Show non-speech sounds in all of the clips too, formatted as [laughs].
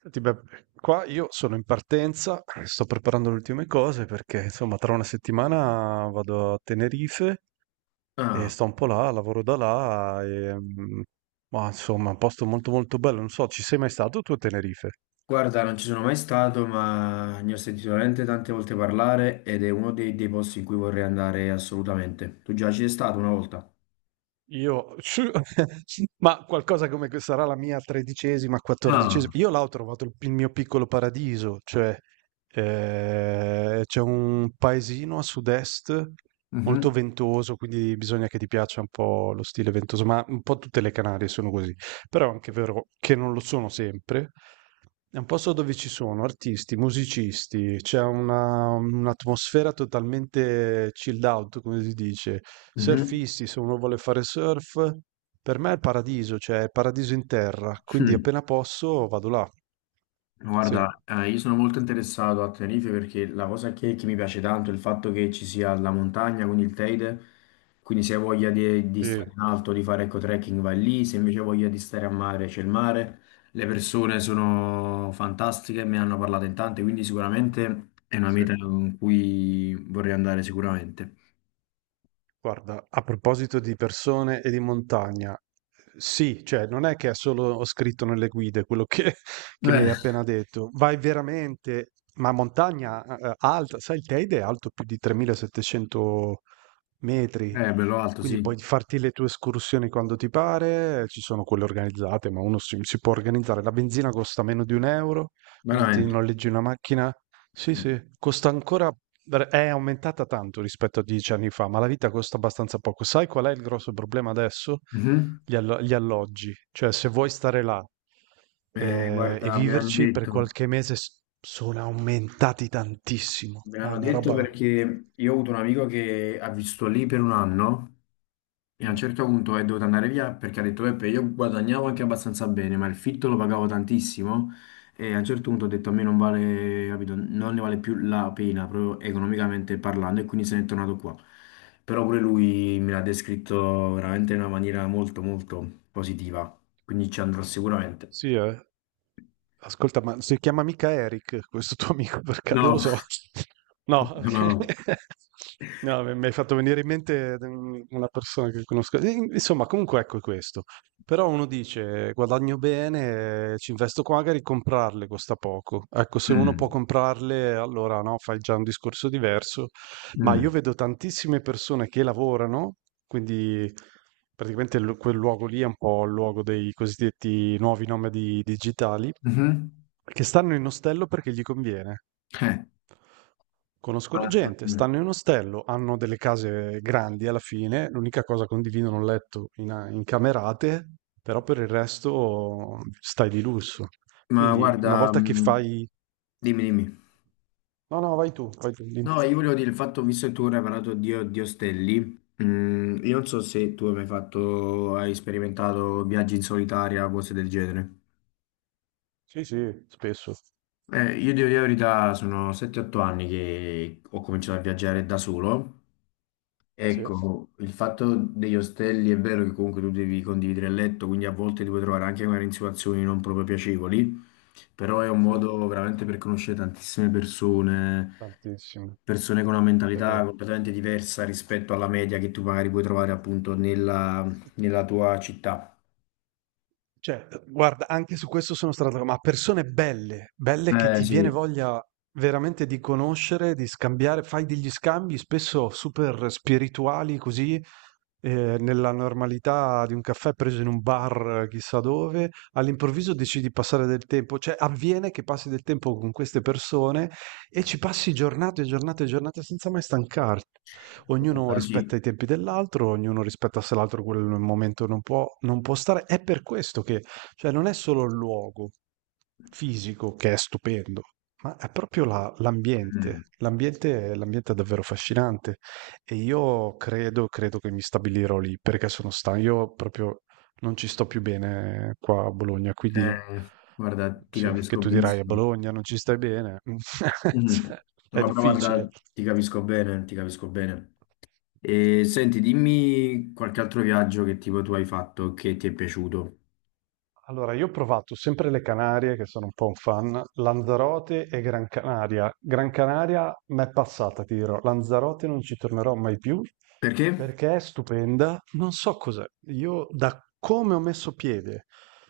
Senti, beh, qua io sono in partenza, sto preparando le ultime cose perché insomma tra una settimana vado a Tenerife e Ah, sto un po' là, lavoro da là e, ma insomma è un posto molto molto bello, non so, ci sei mai stato tu a Tenerife? guarda, non ci sono mai stato, ma ne ho sentito veramente tante volte parlare ed è uno dei posti in cui vorrei andare assolutamente. Tu già ci sei stato una volta? Io [laughs] ma qualcosa come che sarà la mia 13ª, 14ª. Ah, Io là ho trovato il mio piccolo paradiso, cioè c'è un paesino a sud-est molto mhm. ventoso, quindi bisogna che ti piaccia un po' lo stile ventoso, ma un po' tutte le Canarie sono così. Però è anche vero che non lo sono sempre. È un posto dove ci sono artisti, musicisti, c'è un'atmosfera totalmente chilled out, come si dice, surfisti, se uno vuole fare surf, per me è il paradiso, cioè è paradiso in terra, quindi Mhm. appena posso vado là. Sì, Guarda, io sono molto interessato a Tenerife perché la cosa che mi piace tanto è il fatto che ci sia la montagna, quindi il Teide, quindi se hai voglia di sì, stare in alto, di fare ecco trekking vai lì, se invece hai voglia di stare a mare c'è il mare, le persone sono fantastiche, me ne hanno parlato in tante, quindi sicuramente è una sì. meta con cui vorrei andare sicuramente. Guarda, a proposito di persone e di montagna, sì, cioè non è che è solo scritto nelle guide quello che, [laughs] che mi Eh, hai appena detto, vai veramente, ma montagna alta, sai, il Teide è alto più di 3700 metri, è bello alto, sì, quindi puoi farti le tue escursioni quando ti pare, ci sono quelle organizzate, ma uno si può organizzare. La benzina costa meno di 1 euro, quindi ti veramente. noleggi una macchina. Sì, sì, costa ancora, è aumentata tanto rispetto a 10 anni fa, ma la vita costa abbastanza poco. Sai qual è il grosso problema adesso? Mhm. Gli alloggi. Cioè, se vuoi stare là e Guarda, mi hanno viverci per detto. qualche mese, sono aumentati tantissimo, Me ma è l'hanno una detto roba... perché io ho avuto un amico che ha vissuto lì per un anno e a un certo punto è dovuto andare via perché ha detto Peppe, io guadagnavo anche abbastanza bene, ma il fitto lo pagavo tantissimo e a un certo punto ho detto a me non vale, capito, non ne vale più la pena proprio economicamente parlando e quindi se n'è tornato qua. Però pure lui me l'ha descritto veramente in una maniera molto molto positiva, quindi ci andrò sicuramente. Sì, eh. Ascolta, ma si chiama mica Eric questo tuo amico per caso? Lo No, so. No, [laughs] no, ok. no. [laughs] No, mi hai fatto venire in mente una persona che conosco. Insomma, comunque ecco questo. Però uno dice, guadagno bene, ci investo qua, magari comprarle costa poco. Ecco, se uno può Mm, comprarle, allora no, fai già un discorso diverso. Ma io mm, vedo tantissime persone che lavorano, quindi praticamente quel luogo lì è un po' il luogo dei cosiddetti nuovi nomadi digitali, mhm. che stanno in ostello perché gli conviene. Eh. Conoscono Ah, gente, mm. stanno in ostello, hanno delle case grandi alla fine, l'unica cosa condividono un letto in camerate, però per il resto stai di lusso. Ma Quindi una guarda, volta che fai... dimmi, dimmi. No, no, vai tu, vai tu. Dimmi. No, io volevo dire il fatto, visto che tu ora hai parlato di ostelli, io non so se tu hai mai fatto, hai sperimentato viaggi in solitaria, cose del genere. Sì, sì, spesso. Io devo dire la verità, sono 7-8 anni che ho cominciato a viaggiare da solo. Sì, Ecco, il fatto degli ostelli è vero che comunque tu devi condividere il letto, quindi a volte ti puoi trovare anche magari in situazioni non proprio piacevoli, però è un sì, modo veramente per conoscere tantissime persone, tantissimo, persone con una è mentalità vero. completamente diversa rispetto alla media che tu magari puoi trovare appunto nella, nella tua città. Cioè, guarda, anche su questo sono stato, ma persone belle, belle che Eh ti viene sì, voglia veramente di conoscere, di scambiare, fai degli scambi spesso super spirituali così, nella normalità di un caffè preso in un bar chissà dove, all'improvviso decidi di passare del tempo, cioè avviene che passi del tempo con queste persone e ci passi giornate e giornate e giornate senza mai stancarti. Ognuno guarda, sì. rispetta i tempi dell'altro, ognuno rispetta se l'altro quel momento non può, non può stare. È per questo che, cioè, non è solo il luogo fisico che è stupendo, ma è proprio l'ambiente. Mm. L'ambiente, l'ambiente è davvero affascinante e io credo che mi stabilirò lì perché sono stanco. Io proprio non ci sto più bene qua a Bologna, quindi Guarda, ti sì, che capisco tu dirai a benissimo. Bologna non ci stai bene, [laughs] Mm. cioè, è No, però difficile. guarda, ti capisco bene, ti capisco bene. E senti, dimmi qualche altro viaggio che tipo tu hai fatto che ti è piaciuto. Allora, io ho provato sempre le Canarie, che sono un po' un fan, Lanzarote e Gran Canaria. Gran Canaria m'è passata, ti dirò. Lanzarote non ci tornerò mai più Perché? perché è stupenda. Non so cos'è. Io, da come ho messo piede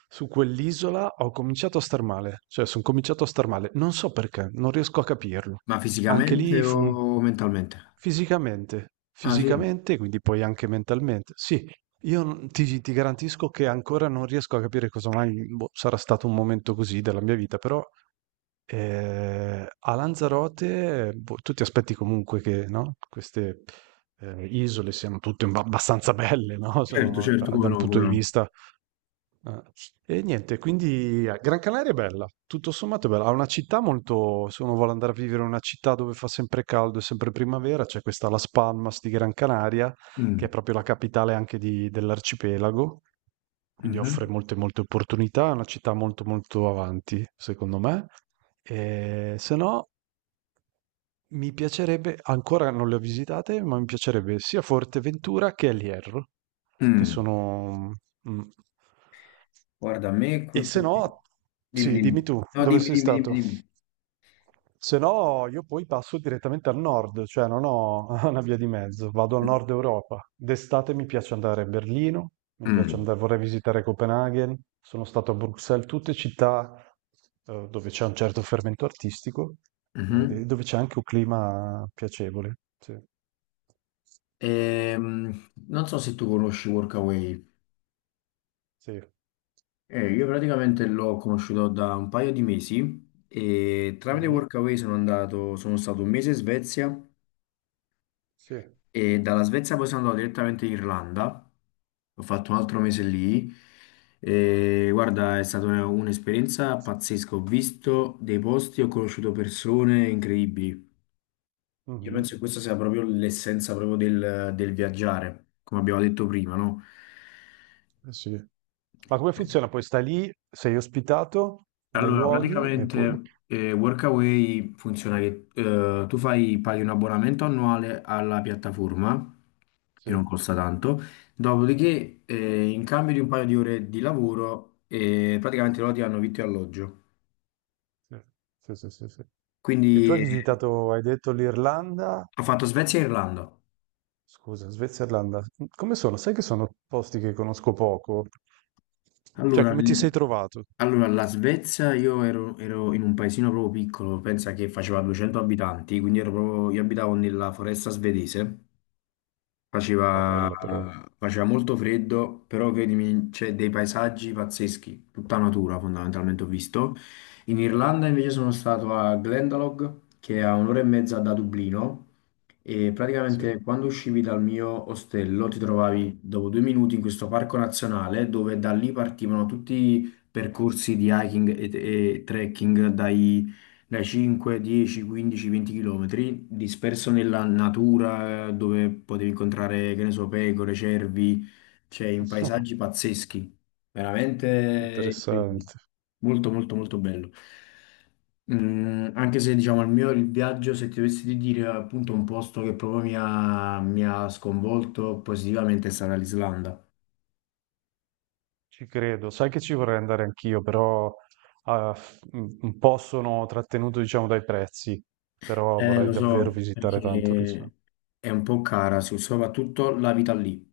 su quell'isola, ho cominciato a star male. Cioè, sono cominciato a star male. Non so perché, non riesco a capirlo. Ma Anche fisicamente lì fu o mentalmente? fisicamente, Ah sì, fisicamente, quindi poi anche mentalmente. Sì, io n ti ti garantisco che ancora non riesco a capire cosa mai boh, sarà stato un momento così della mia vita, però, a Lanzarote, boh, tu ti aspetti comunque che, no, queste, isole siano tutte un abbastanza belle, no, certo, sono certo, da come un no, punto come di no. vista Ah. E niente, quindi Gran Canaria è bella, tutto sommato è bella. Ha una città molto. Se uno vuole andare a vivere in una città dove fa sempre caldo e sempre primavera, c'è questa Las Palmas di Gran Canaria, che Mm, è proprio la capitale anche dell'arcipelago, quindi offre mhm, molte, molte opportunità. È una città molto, molto avanti, secondo me. E se no. Mi piacerebbe ancora non le ho visitate, ma mi piacerebbe sia Forteventura che El Hierro, che mm. sono mh. Guarda, a me qui... E se no, Dimmi, sì, dimmi. dimmi tu, No, dove dimmi, sei dimmi, dimmi, stato? dimmi. Se no, io poi passo direttamente al nord, cioè non ho [laughs] una via di mezzo, vado al nord Europa. D'estate mi piace andare a Berlino, mi piace Mm, andare, vorrei visitare Copenaghen, sono stato a Bruxelles, tutte città dove c'è un certo fermento artistico, mhm. e dove c'è anche un clima piacevole. Sì, Non so se tu conosci Workaway. sì. Io praticamente l'ho conosciuto da un paio di mesi e tramite Mhm. Workaway sono andato, sono stato un mese in Svezia. Sì. E dalla Svezia poi sono andato direttamente in Irlanda, ho fatto un altro mese lì e guarda, è stata un'esperienza pazzesca, ho visto dei posti, ho conosciuto persone incredibili. Io penso che Mhm. questa sia proprio l'essenza proprio del viaggiare, come abbiamo detto prima, no? Eh sì. Ma come funziona? Poi stai lì, sei ospitato nei Allora, luoghi e poi... praticamente Workaway funziona che tu fai, paghi un abbonamento annuale alla piattaforma, che Sì. non costa tanto, dopodiché in cambio di un paio di ore di lavoro praticamente loro ti hanno vitto e alloggio. Sì, sì, sì, sì, sì. E tu Quindi hai visitato, hai detto l'Irlanda, ho fatto Svezia e Irlanda. scusa, Svezia e Irlanda. Come sono? Sai che sono posti che conosco poco? Cioè, Allora, come ti sei trovato? La Svezia io ero in un paesino proprio piccolo, pensa che faceva 200 abitanti, quindi ero proprio- io abitavo nella foresta svedese. Ah, Faceva, bella però. faceva molto freddo, però credimi, c'è dei paesaggi pazzeschi, tutta natura fondamentalmente ho visto. In Irlanda invece sono stato a Glendalough, che è a un'ora e mezza da Dublino, e Sì. praticamente quando uscivi dal mio ostello ti trovavi dopo due minuti in questo parco nazionale dove da lì partivano tutti i percorsi di hiking e trekking dai 5, 10, 15, 20 km, disperso nella natura dove potevi incontrare, che ne so, pecore, cervi, cioè in Ah, paesaggi pazzeschi, veramente incredibili. interessante. Molto, molto, molto bello. Mm, anche se diciamo il mio il viaggio, se ti dovessi di dire appunto un posto che proprio mi ha sconvolto positivamente sarà l'Islanda. Ci credo. Sai che ci vorrei andare anch'io, però ah, un po' sono trattenuto, diciamo, dai prezzi, però vorrei Lo davvero so, visitare tanto l'Islanda. perché è un po' cara, soprattutto la vita lì.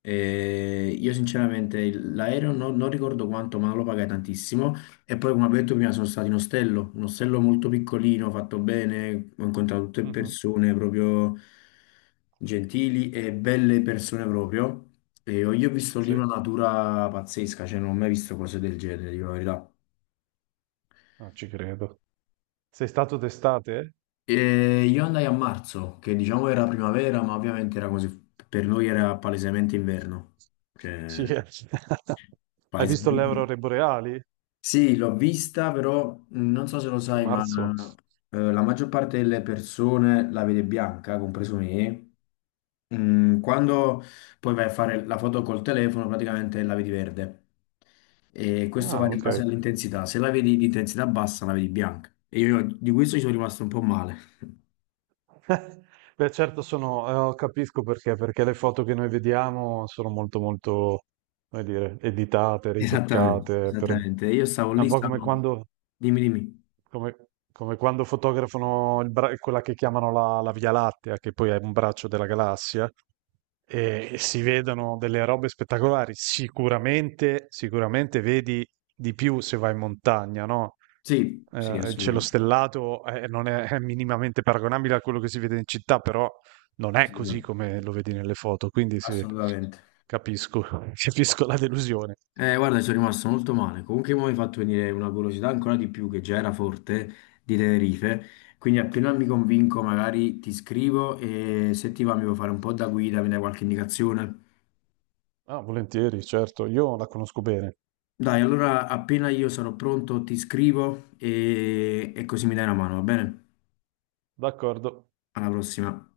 Io Sì. sinceramente l'aereo non ricordo quanto, ma lo pagai tantissimo. E poi, come ho detto prima, sono stato in ostello, un ostello molto piccolino, fatto bene, ho incontrato tutte Mhm, persone proprio gentili e belle persone proprio. Io ho visto lì sì. una natura pazzesca, cioè non ho mai visto cose del genere, dico la verità. Ah, ci credo. Sei stato d'estate? E io andai a marzo, che diciamo era primavera, ma ovviamente era così, per noi era palesemente inverno. Sì, [laughs] Cioè, eh. Hai visto le palesemente... aurore boreali? Sì, l'ho vista, però non so se lo Che sai, ma marzo? La maggior parte delle persone la vede bianca, compreso me. Mm, quando poi vai a fare la foto col telefono, praticamente la vedi verde. E questo Ah, va in ok. base all'intensità. Se la vedi di intensità bassa, la vedi bianca. E io di questo ci sono rimasto un po' male. [laughs] Beh, certo sono, capisco perché, perché le foto che noi vediamo sono molto, molto, come dire, editate, Esattamente, ritoccate. Esattamente. Io stavo È un lì, po' come stavo... quando Dimmi, dimmi. Come, come quando fotografano il quella che chiamano la Via Lattea, che poi è un braccio della galassia, e si vedono delle robe spettacolari. Sicuramente, sicuramente vedi di più se vai in montagna, no? Sì, sì, Il cielo assolutamente. stellato non è minimamente paragonabile a quello che si vede in città, però non è così Assolutamente. come lo vedi nelle foto, quindi sì, Assolutamente. capisco, [laughs] capisco la delusione. Guarda, sono rimasto molto male. Comunque mi hai fatto venire una curiosità ancora di più, che già era forte, di Tenerife. Quindi appena mi convinco, magari ti scrivo e se ti va mi puoi fare un po' da guida, mi dai qualche indicazione. Ah, volentieri, certo, io la conosco bene. Dai, allora appena io sarò pronto ti scrivo e così mi dai una mano, va bene? D'accordo. Alla prossima.